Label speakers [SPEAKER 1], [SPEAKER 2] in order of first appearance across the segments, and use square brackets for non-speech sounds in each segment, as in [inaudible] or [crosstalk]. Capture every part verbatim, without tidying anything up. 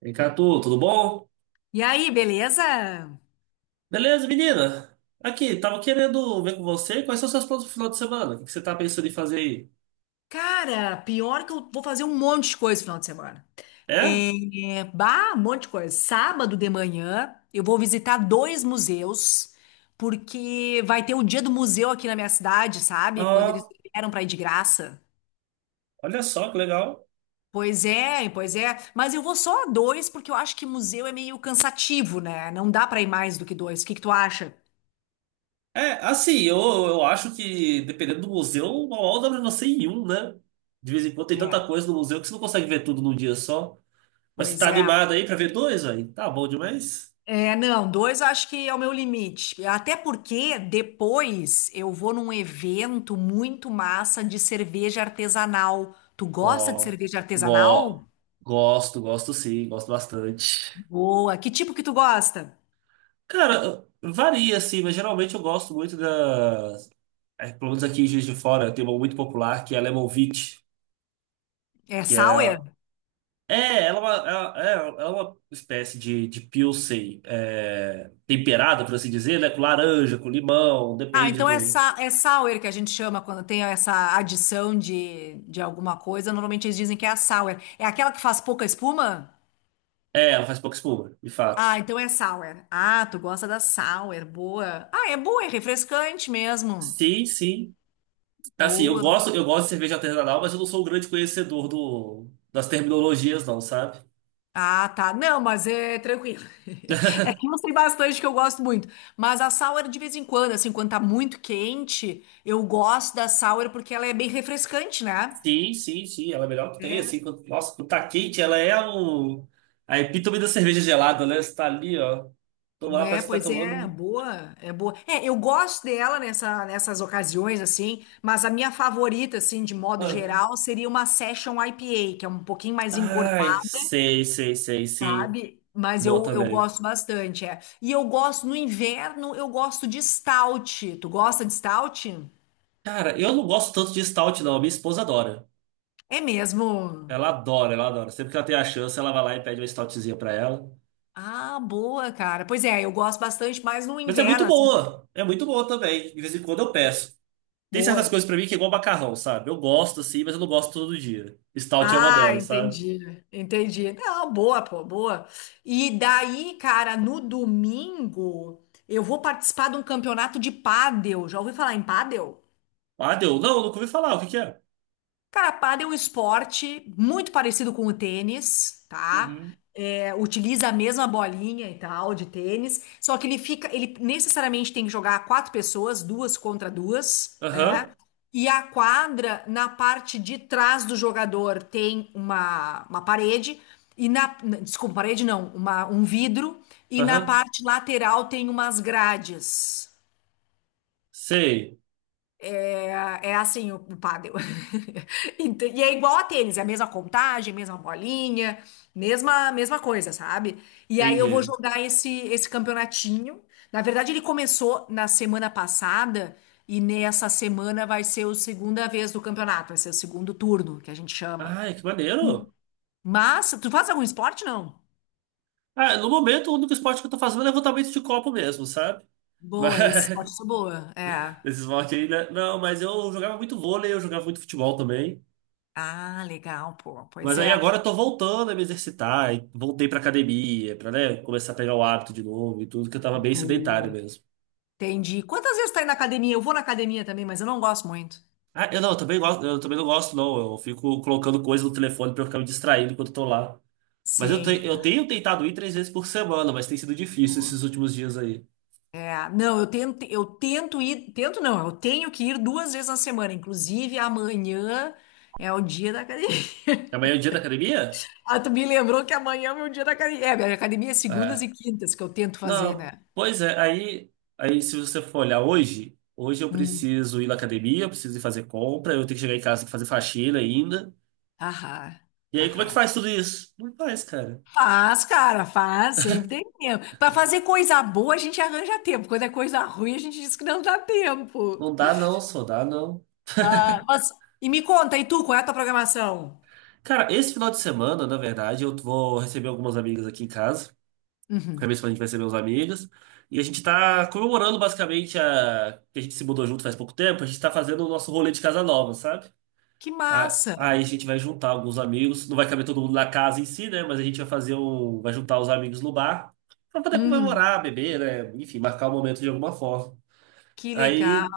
[SPEAKER 1] Vem tu, tudo bom?
[SPEAKER 2] E aí, beleza?
[SPEAKER 1] Beleza, menina? Aqui, tava querendo ver com você quais são seus planos pro final de semana. O que que você tá pensando em fazer aí?
[SPEAKER 2] Cara, pior que eu vou fazer um monte de coisa no final de semana.
[SPEAKER 1] É?
[SPEAKER 2] É, é, bah, um monte de coisa. Sábado de manhã, eu vou visitar dois museus, porque vai ter o dia do museu aqui na minha cidade, sabe? Quando eles
[SPEAKER 1] Ah,
[SPEAKER 2] vieram pra ir de graça.
[SPEAKER 1] olha só que legal.
[SPEAKER 2] Pois é, pois é. Mas eu vou só a dois, porque eu acho que museu é meio cansativo, né? Não dá pra ir mais do que dois. O que que tu acha?
[SPEAKER 1] É, assim, eu, eu acho que dependendo do museu, mal dá pra você ir em um, né? De vez em quando tem
[SPEAKER 2] É,
[SPEAKER 1] tanta coisa no museu que você não consegue ver tudo num dia só. Mas você
[SPEAKER 2] pois
[SPEAKER 1] tá
[SPEAKER 2] é.
[SPEAKER 1] animado aí pra ver dois, aí? Tá bom demais?
[SPEAKER 2] É, não, dois eu acho que é o meu limite. Até porque depois eu vou num evento muito massa de cerveja artesanal. Tu gosta de
[SPEAKER 1] Ó,
[SPEAKER 2] cerveja
[SPEAKER 1] go,
[SPEAKER 2] artesanal?
[SPEAKER 1] gosto, gosto sim, gosto bastante.
[SPEAKER 2] Boa. Que tipo que tu gosta?
[SPEAKER 1] Cara, varia assim, mas geralmente eu gosto muito da é, pelo menos aqui em Juiz de Fora, tem uma muito popular que é a Lemon Wheat,
[SPEAKER 2] É
[SPEAKER 1] que é,
[SPEAKER 2] sour?
[SPEAKER 1] é, ela é uma, ela- é, ela é uma espécie de, de Pilsen é, temperada, por assim dizer, né? Com laranja, com limão,
[SPEAKER 2] Ah,
[SPEAKER 1] depende
[SPEAKER 2] então é,
[SPEAKER 1] do.
[SPEAKER 2] sa é sour que a gente chama quando tem essa adição de, de alguma coisa. Normalmente eles dizem que é a sour. É aquela que faz pouca espuma?
[SPEAKER 1] É, ela faz pouca espuma, de fato.
[SPEAKER 2] Ah, então é sour. Ah, tu gosta da sour. Boa. Ah, é boa, é refrescante mesmo.
[SPEAKER 1] Sim, sim. Assim, eu
[SPEAKER 2] Boa.
[SPEAKER 1] gosto, eu gosto de cerveja artesanal, mas eu não sou um grande conhecedor do, das terminologias, não, sabe?
[SPEAKER 2] Ah, tá. Não, mas é tranquilo. [laughs] É que eu sei bastante que eu gosto muito. Mas a sour, de vez em quando, assim, quando tá muito quente, eu gosto da sour porque ela é bem refrescante, né?
[SPEAKER 1] Sim, sim, sim, ela é a melhor que tem,
[SPEAKER 2] É,
[SPEAKER 1] assim, quando, nossa, quando tá quente, ela é o, a epítome da cerveja gelada, né? Você tá ali, ó, toma lá,
[SPEAKER 2] é,
[SPEAKER 1] parece que tá
[SPEAKER 2] pois é,
[SPEAKER 1] tomando.
[SPEAKER 2] boa, é boa. É, eu gosto dela nessa, nessas ocasiões, assim, mas a minha favorita, assim, de modo
[SPEAKER 1] Aham.
[SPEAKER 2] geral, seria uma Session I P A, que é um pouquinho mais
[SPEAKER 1] Ai,
[SPEAKER 2] encorpada,
[SPEAKER 1] sei, sei, sei, sim,
[SPEAKER 2] sabe? Mas
[SPEAKER 1] boa
[SPEAKER 2] eu, eu
[SPEAKER 1] também.
[SPEAKER 2] gosto bastante, é. E eu gosto, no inverno, eu gosto de stout. Tu gosta de stout?
[SPEAKER 1] Cara, eu não gosto tanto de stout, não, a minha esposa adora,
[SPEAKER 2] É mesmo?
[SPEAKER 1] ela adora, ela adora, sempre que ela tem a chance, ela vai lá e pede uma stoutzinha pra ela,
[SPEAKER 2] Ah, boa, cara. Pois é, eu gosto bastante, mas no
[SPEAKER 1] mas é
[SPEAKER 2] inverno,
[SPEAKER 1] muito
[SPEAKER 2] assim,
[SPEAKER 1] boa, é muito boa também, de vez em quando eu peço. Tem certas
[SPEAKER 2] boa.
[SPEAKER 1] coisas pra mim que é igual macarrão, sabe? Eu gosto, assim, mas eu não gosto todo dia. Stout é uma
[SPEAKER 2] Ah,
[SPEAKER 1] delas, sabe?
[SPEAKER 2] entendi, entendi. Não, boa, pô, boa. E daí, cara, no domingo, eu vou participar de um campeonato de pádel. Já ouviu falar em pádel?
[SPEAKER 1] Ah, deu. Não, nunca ouvi falar. O que que é?
[SPEAKER 2] Cara, pádel é um esporte muito parecido com o tênis, tá?
[SPEAKER 1] Uhum.
[SPEAKER 2] É, utiliza a mesma bolinha e tal de tênis, só que ele fica, ele necessariamente tem que jogar quatro pessoas, duas contra duas, né?
[SPEAKER 1] Aham.
[SPEAKER 2] E a quadra, na parte de trás do jogador, tem uma, uma parede, e na, n- desculpa, parede não, uma, um vidro, e na
[SPEAKER 1] Aham.
[SPEAKER 2] parte lateral tem umas grades.
[SPEAKER 1] Sei.
[SPEAKER 2] Ah, é assim o, o pádel. [laughs] Ent- E é igual a tênis, é a mesma contagem, mesma bolinha, mesma mesma coisa, sabe? E aí eu vou
[SPEAKER 1] Entendi.
[SPEAKER 2] jogar esse esse campeonatinho. Na verdade, ele começou na semana passada e nessa semana vai ser a segunda vez do campeonato, vai ser o segundo turno que a gente chama.
[SPEAKER 1] Ai, que maneiro.
[SPEAKER 2] Mas tu faz algum esporte, não?
[SPEAKER 1] Ah, no momento, o único esporte que eu tô fazendo é levantamento de copo mesmo, sabe? Mas,
[SPEAKER 2] Boa, esse esporte eu
[SPEAKER 1] [laughs]
[SPEAKER 2] sou boa. É.
[SPEAKER 1] esse esporte aí, né? Não, mas eu jogava muito vôlei, eu jogava muito futebol também.
[SPEAKER 2] Ah, legal, pô. Pois
[SPEAKER 1] Mas aí
[SPEAKER 2] é.
[SPEAKER 1] agora eu tô voltando a me exercitar, e voltei pra academia, pra, né, começar a pegar o hábito de novo e tudo, que eu tava bem sedentário
[SPEAKER 2] Boa.
[SPEAKER 1] mesmo.
[SPEAKER 2] Entendi. Quantas vezes tá indo na academia? Eu vou na academia também, mas eu não gosto muito.
[SPEAKER 1] Ah, eu não, eu também gosto, eu também não gosto, não. Eu fico colocando coisa no telefone pra eu ficar me distraindo enquanto eu tô lá. Mas eu, te-
[SPEAKER 2] Sim.
[SPEAKER 1] eu tenho tentado ir três vezes por semana, mas tem sido difícil
[SPEAKER 2] Boa.
[SPEAKER 1] esses últimos dias aí.
[SPEAKER 2] É, não, eu tento, eu tento ir, tento não, eu tenho que ir duas vezes na semana. Inclusive, amanhã é o dia da academia. [laughs]
[SPEAKER 1] Amanhã é o dia da academia?
[SPEAKER 2] Ah, tu me lembrou que amanhã é o meu dia da academia. É, minha academia é segundas
[SPEAKER 1] É.
[SPEAKER 2] e quintas que eu tento fazer,
[SPEAKER 1] Não,
[SPEAKER 2] né?
[SPEAKER 1] pois é. Aí, aí se você for olhar hoje, hoje eu
[SPEAKER 2] Hum.
[SPEAKER 1] preciso ir na academia, eu preciso ir fazer compra, eu tenho que chegar em casa e fazer faxina ainda.
[SPEAKER 2] Aham,
[SPEAKER 1] E aí, como é que
[SPEAKER 2] aham.
[SPEAKER 1] faz tudo isso? Não faz, cara.
[SPEAKER 2] Faz, cara, faz, sempre tem tempo. Pra fazer coisa boa, a gente arranja tempo. Quando é coisa ruim, a gente diz que não dá tempo.
[SPEAKER 1] Não dá não, só dá não.
[SPEAKER 2] Ah, mas, e me conta, e tu, qual é a tua programação?
[SPEAKER 1] Cara, esse final de semana, na verdade, eu vou receber algumas amigas aqui em casa. Acabei
[SPEAKER 2] Uhum.
[SPEAKER 1] de falar, a gente vai ser meus amigos. E a gente tá comemorando basicamente a... que a gente se mudou junto faz pouco tempo. A gente tá fazendo o nosso rolê de casa nova, sabe?
[SPEAKER 2] Que
[SPEAKER 1] A-
[SPEAKER 2] massa!
[SPEAKER 1] Aí a gente vai juntar alguns amigos. Não vai caber todo mundo na casa em si, né? Mas a gente vai fazer um. Vai juntar os amigos no bar pra poder
[SPEAKER 2] Uhum.
[SPEAKER 1] comemorar, beber, né? Enfim, marcar o momento de alguma forma.
[SPEAKER 2] Que legal,
[SPEAKER 1] Aí.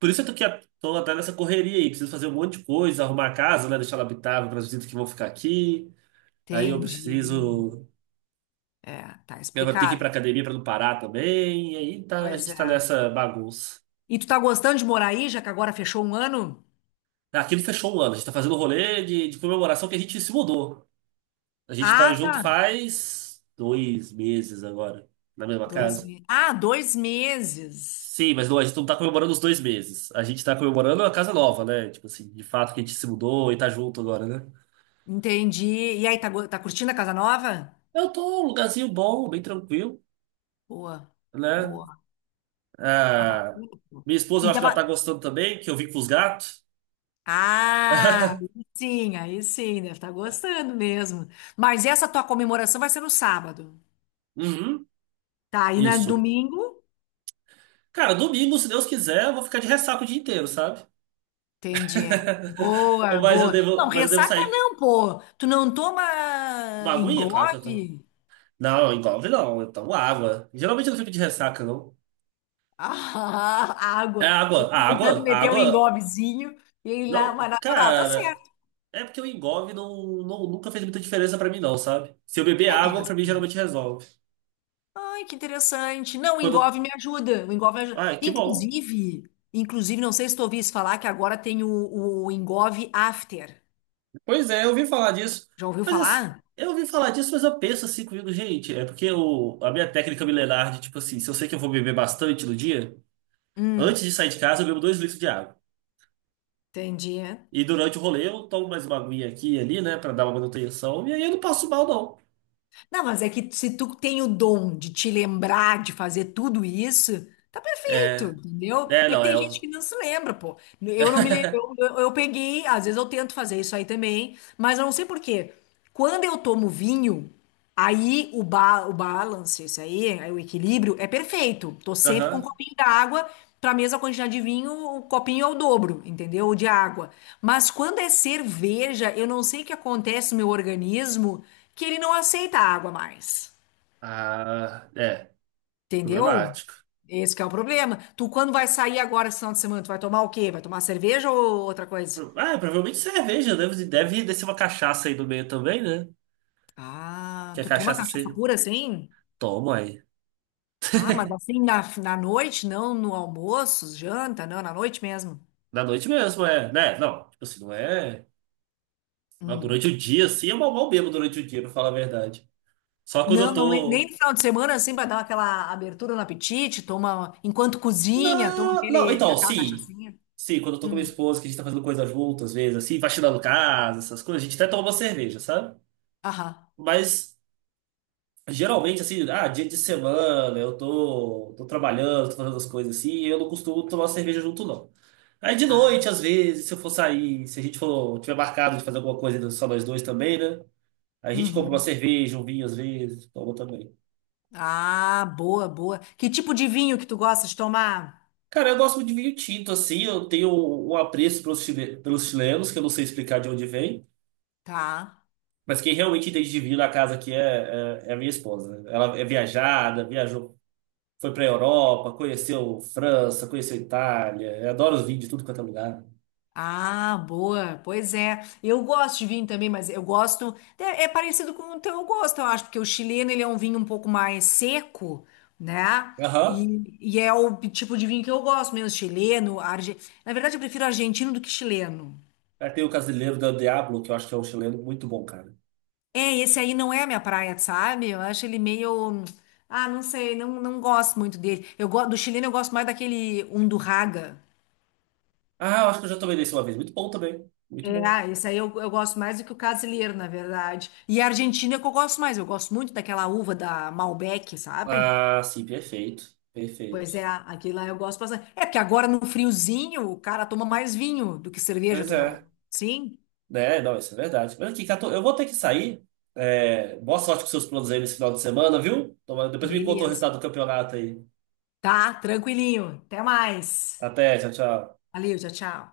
[SPEAKER 1] Por isso eu tô aqui, tô até nessa correria aí. Preciso fazer um monte de coisa, arrumar a casa, né? Deixar ela habitável para as visitas que vão ficar aqui. Aí eu
[SPEAKER 2] entendi.
[SPEAKER 1] preciso
[SPEAKER 2] É, tá
[SPEAKER 1] Eu vou ter que ir
[SPEAKER 2] explicado.
[SPEAKER 1] pra academia pra não parar também. E aí tá, a
[SPEAKER 2] Pois
[SPEAKER 1] gente tá
[SPEAKER 2] é.
[SPEAKER 1] nessa bagunça.
[SPEAKER 2] E tu tá gostando de morar aí, já que agora fechou um ano?
[SPEAKER 1] Aquilo fechou um ano. A gente tá fazendo um rolê de, de comemoração que a gente se mudou. A gente tá
[SPEAKER 2] Ah,
[SPEAKER 1] junto
[SPEAKER 2] tá.
[SPEAKER 1] faz dois meses agora, na mesma
[SPEAKER 2] Dois
[SPEAKER 1] casa.
[SPEAKER 2] meses. Ah, dois meses.
[SPEAKER 1] Sim, mas não, a gente não tá comemorando os dois meses. A gente tá comemorando a casa nova, né? Tipo assim, de fato que a gente se mudou e tá junto agora, né?
[SPEAKER 2] Entendi. E aí, tá, go- tá curtindo a casa nova?
[SPEAKER 1] Eu tô num lugarzinho bom, bem tranquilo,
[SPEAKER 2] Boa,
[SPEAKER 1] né?
[SPEAKER 2] boa. Ah,
[SPEAKER 1] Ah,
[SPEAKER 2] bacana, pô.
[SPEAKER 1] minha esposa, eu
[SPEAKER 2] E
[SPEAKER 1] acho que ela tá
[SPEAKER 2] tava...
[SPEAKER 1] gostando também, que eu vim com os gatos.
[SPEAKER 2] Ah, aí sim, aí sim, deve estar gostando mesmo. Mas essa tua comemoração vai ser no sábado.
[SPEAKER 1] Uhum,
[SPEAKER 2] Tá, e na
[SPEAKER 1] isso.
[SPEAKER 2] domingo?
[SPEAKER 1] Cara, domingo, se Deus quiser, eu vou ficar de ressaca o dia inteiro, sabe?
[SPEAKER 2] Entendi. É.
[SPEAKER 1] [laughs]
[SPEAKER 2] Boa,
[SPEAKER 1] Mas eu
[SPEAKER 2] boa.
[SPEAKER 1] devo,
[SPEAKER 2] Não,
[SPEAKER 1] mas eu devo
[SPEAKER 2] ressaca
[SPEAKER 1] sair com
[SPEAKER 2] não, pô. Tu não toma
[SPEAKER 1] uma aguinha, claro que eu tô.
[SPEAKER 2] engove?
[SPEAKER 1] Não, engolve não, eu tomo água. Geralmente eu não fico de ressaca, não.
[SPEAKER 2] Ah, [laughs]
[SPEAKER 1] É
[SPEAKER 2] água.
[SPEAKER 1] água,
[SPEAKER 2] Eu
[SPEAKER 1] a
[SPEAKER 2] tentando
[SPEAKER 1] água, a
[SPEAKER 2] meter um
[SPEAKER 1] água.
[SPEAKER 2] engovezinho e lá, mas
[SPEAKER 1] Não,
[SPEAKER 2] natural, tá
[SPEAKER 1] cara,
[SPEAKER 2] certo.
[SPEAKER 1] é porque o engolve não, não, nunca fez muita diferença pra mim, não, sabe? Se eu beber
[SPEAKER 2] É
[SPEAKER 1] água, pra mim
[SPEAKER 2] mesmo.
[SPEAKER 1] geralmente resolve.
[SPEAKER 2] Ai, que interessante. Não, o
[SPEAKER 1] Quando.
[SPEAKER 2] engove me ajuda. O engove me ajuda.
[SPEAKER 1] Ah, que bom.
[SPEAKER 2] Inclusive, inclusive, não sei se tu ouviste falar que agora tem o, o engove after.
[SPEAKER 1] Pois é, eu ouvi falar disso.
[SPEAKER 2] Já ouviu
[SPEAKER 1] Mas assim,
[SPEAKER 2] falar?
[SPEAKER 1] eu ouvi falar disso, mas eu penso assim comigo, gente. É porque o, a minha técnica milenar de, tipo assim, se eu sei que eu vou beber bastante no dia. Antes
[SPEAKER 2] Hum,
[SPEAKER 1] de sair de casa, eu bebo dois litros de água.
[SPEAKER 2] entendi.
[SPEAKER 1] E durante o rolê, eu tomo mais uma aguinha aqui e ali, né, pra dar uma manutenção. E aí eu não passo mal, não.
[SPEAKER 2] Não, mas é que se tu tem o dom de te lembrar de fazer tudo isso, tá perfeito,
[SPEAKER 1] É.
[SPEAKER 2] entendeu?
[SPEAKER 1] É,
[SPEAKER 2] É que
[SPEAKER 1] não, é.
[SPEAKER 2] tem gente que
[SPEAKER 1] o-
[SPEAKER 2] não se lembra, pô. Eu não me lembro, eu, eu- eu peguei, às vezes eu tento fazer isso aí também, mas eu não sei por quê. Quando eu tomo vinho, aí o, ba, o balance, isso aí, aí o equilíbrio é perfeito. Tô sempre com um
[SPEAKER 1] Aham.
[SPEAKER 2] copinho d'água, pra mesma quantidade de vinho, o copinho é o dobro, entendeu? De água. Mas quando é cerveja, eu não sei o que acontece no meu organismo que ele não aceita água mais.
[SPEAKER 1] Ah, é.
[SPEAKER 2] Entendeu?
[SPEAKER 1] Problemático.
[SPEAKER 2] Esse que é o problema. Tu, quando vai sair agora esse final de semana, tu vai tomar o quê? Vai tomar cerveja ou outra coisa?
[SPEAKER 1] Ah, provavelmente cerveja. Deve, deve descer uma cachaça aí no meio também, né?
[SPEAKER 2] Ah,
[SPEAKER 1] Que a
[SPEAKER 2] tu toma
[SPEAKER 1] cachaça
[SPEAKER 2] cachaça
[SPEAKER 1] você
[SPEAKER 2] pura assim?
[SPEAKER 1] toma aí.
[SPEAKER 2] Ah, mas assim na, na noite, não no almoço, janta, não, na noite mesmo.
[SPEAKER 1] Na noite mesmo, é. Né? Não, tipo assim, não é. Mas
[SPEAKER 2] Hum.
[SPEAKER 1] durante o dia, assim, eu mal mal bebo durante o dia, pra falar a verdade. Só quando eu
[SPEAKER 2] Não, não, nem nem
[SPEAKER 1] tô.
[SPEAKER 2] no final de semana assim para dar aquela abertura no apetite, toma enquanto cozinha, toma
[SPEAKER 1] Não, não,
[SPEAKER 2] aquele,
[SPEAKER 1] então,
[SPEAKER 2] aquela
[SPEAKER 1] sim.
[SPEAKER 2] cachaçinha.
[SPEAKER 1] Sim, quando eu tô com minha
[SPEAKER 2] Hum.
[SPEAKER 1] esposa, que a gente tá fazendo coisa junto, às vezes, assim, faxinando casa, essas coisas, a gente até toma uma cerveja, sabe?
[SPEAKER 2] Aham.
[SPEAKER 1] Mas, geralmente, assim, ah, dia de semana, eu tô, tô trabalhando, tô fazendo as coisas assim, e eu não costumo tomar cerveja junto, não. Aí, de noite,
[SPEAKER 2] Ah.
[SPEAKER 1] às vezes, se eu for sair, se a gente for, tiver marcado de fazer alguma coisa só nós dois também, né? A gente compra uma
[SPEAKER 2] Uhum.
[SPEAKER 1] cerveja, um vinho, às vezes, toma também.
[SPEAKER 2] Ah, boa, boa. Que tipo de vinho que tu gosta de tomar?
[SPEAKER 1] Cara, eu gosto muito de vinho tinto, assim, eu tenho um apreço pelos chile- pelos chilenos, que eu não sei explicar de onde vem.
[SPEAKER 2] Tá.
[SPEAKER 1] Mas quem realmente entende de vinho na casa aqui é, é, é a minha esposa. Ela é viajada, viajou, foi pra Europa, conheceu França, conheceu Itália. Adora os vinhos de tudo quanto é lugar.
[SPEAKER 2] Ah, boa. Pois é. Eu gosto de vinho também, mas eu gosto. É, é parecido com o teu gosto, eu acho, porque o chileno ele é um vinho um pouco mais seco, né?
[SPEAKER 1] Aham.
[SPEAKER 2] E, e é o tipo de vinho que eu gosto mesmo, chileno, arge... Na verdade, eu prefiro argentino do que chileno.
[SPEAKER 1] Aí, tem o Casileiro da Diablo, que eu acho que é um chileno muito bom, cara.
[SPEAKER 2] É, esse aí não é a minha praia, sabe? Eu acho ele meio. Ah, não sei, não, não gosto muito dele. Eu gosto do chileno, eu gosto mais daquele Undurraga.
[SPEAKER 1] Ah, eu acho que eu já tomei desse uma vez. Muito bom também. Muito
[SPEAKER 2] É,
[SPEAKER 1] bom.
[SPEAKER 2] ah, esse aí eu, eu gosto mais do que o Casilheiro, na verdade. E a Argentina é que eu gosto mais. Eu gosto muito daquela uva da Malbec, sabe?
[SPEAKER 1] Ah, sim, perfeito.
[SPEAKER 2] Pois
[SPEAKER 1] Perfeito.
[SPEAKER 2] é, aquilo lá eu gosto bastante. É porque agora no friozinho o cara toma mais vinho do que cerveja,
[SPEAKER 1] Pois
[SPEAKER 2] tu não?
[SPEAKER 1] é.
[SPEAKER 2] Sim?
[SPEAKER 1] É, não, isso é verdade. Mas aqui, Cato, eu vou ter que sair. É, boa sorte com seus planos aí nesse final de semana, viu? Toma- Depois me conta o
[SPEAKER 2] Beleza.
[SPEAKER 1] resultado do campeonato aí.
[SPEAKER 2] Tá, tranquilinho. Até mais.
[SPEAKER 1] Até, tchau, tchau.
[SPEAKER 2] Valeu, tchau, tchau.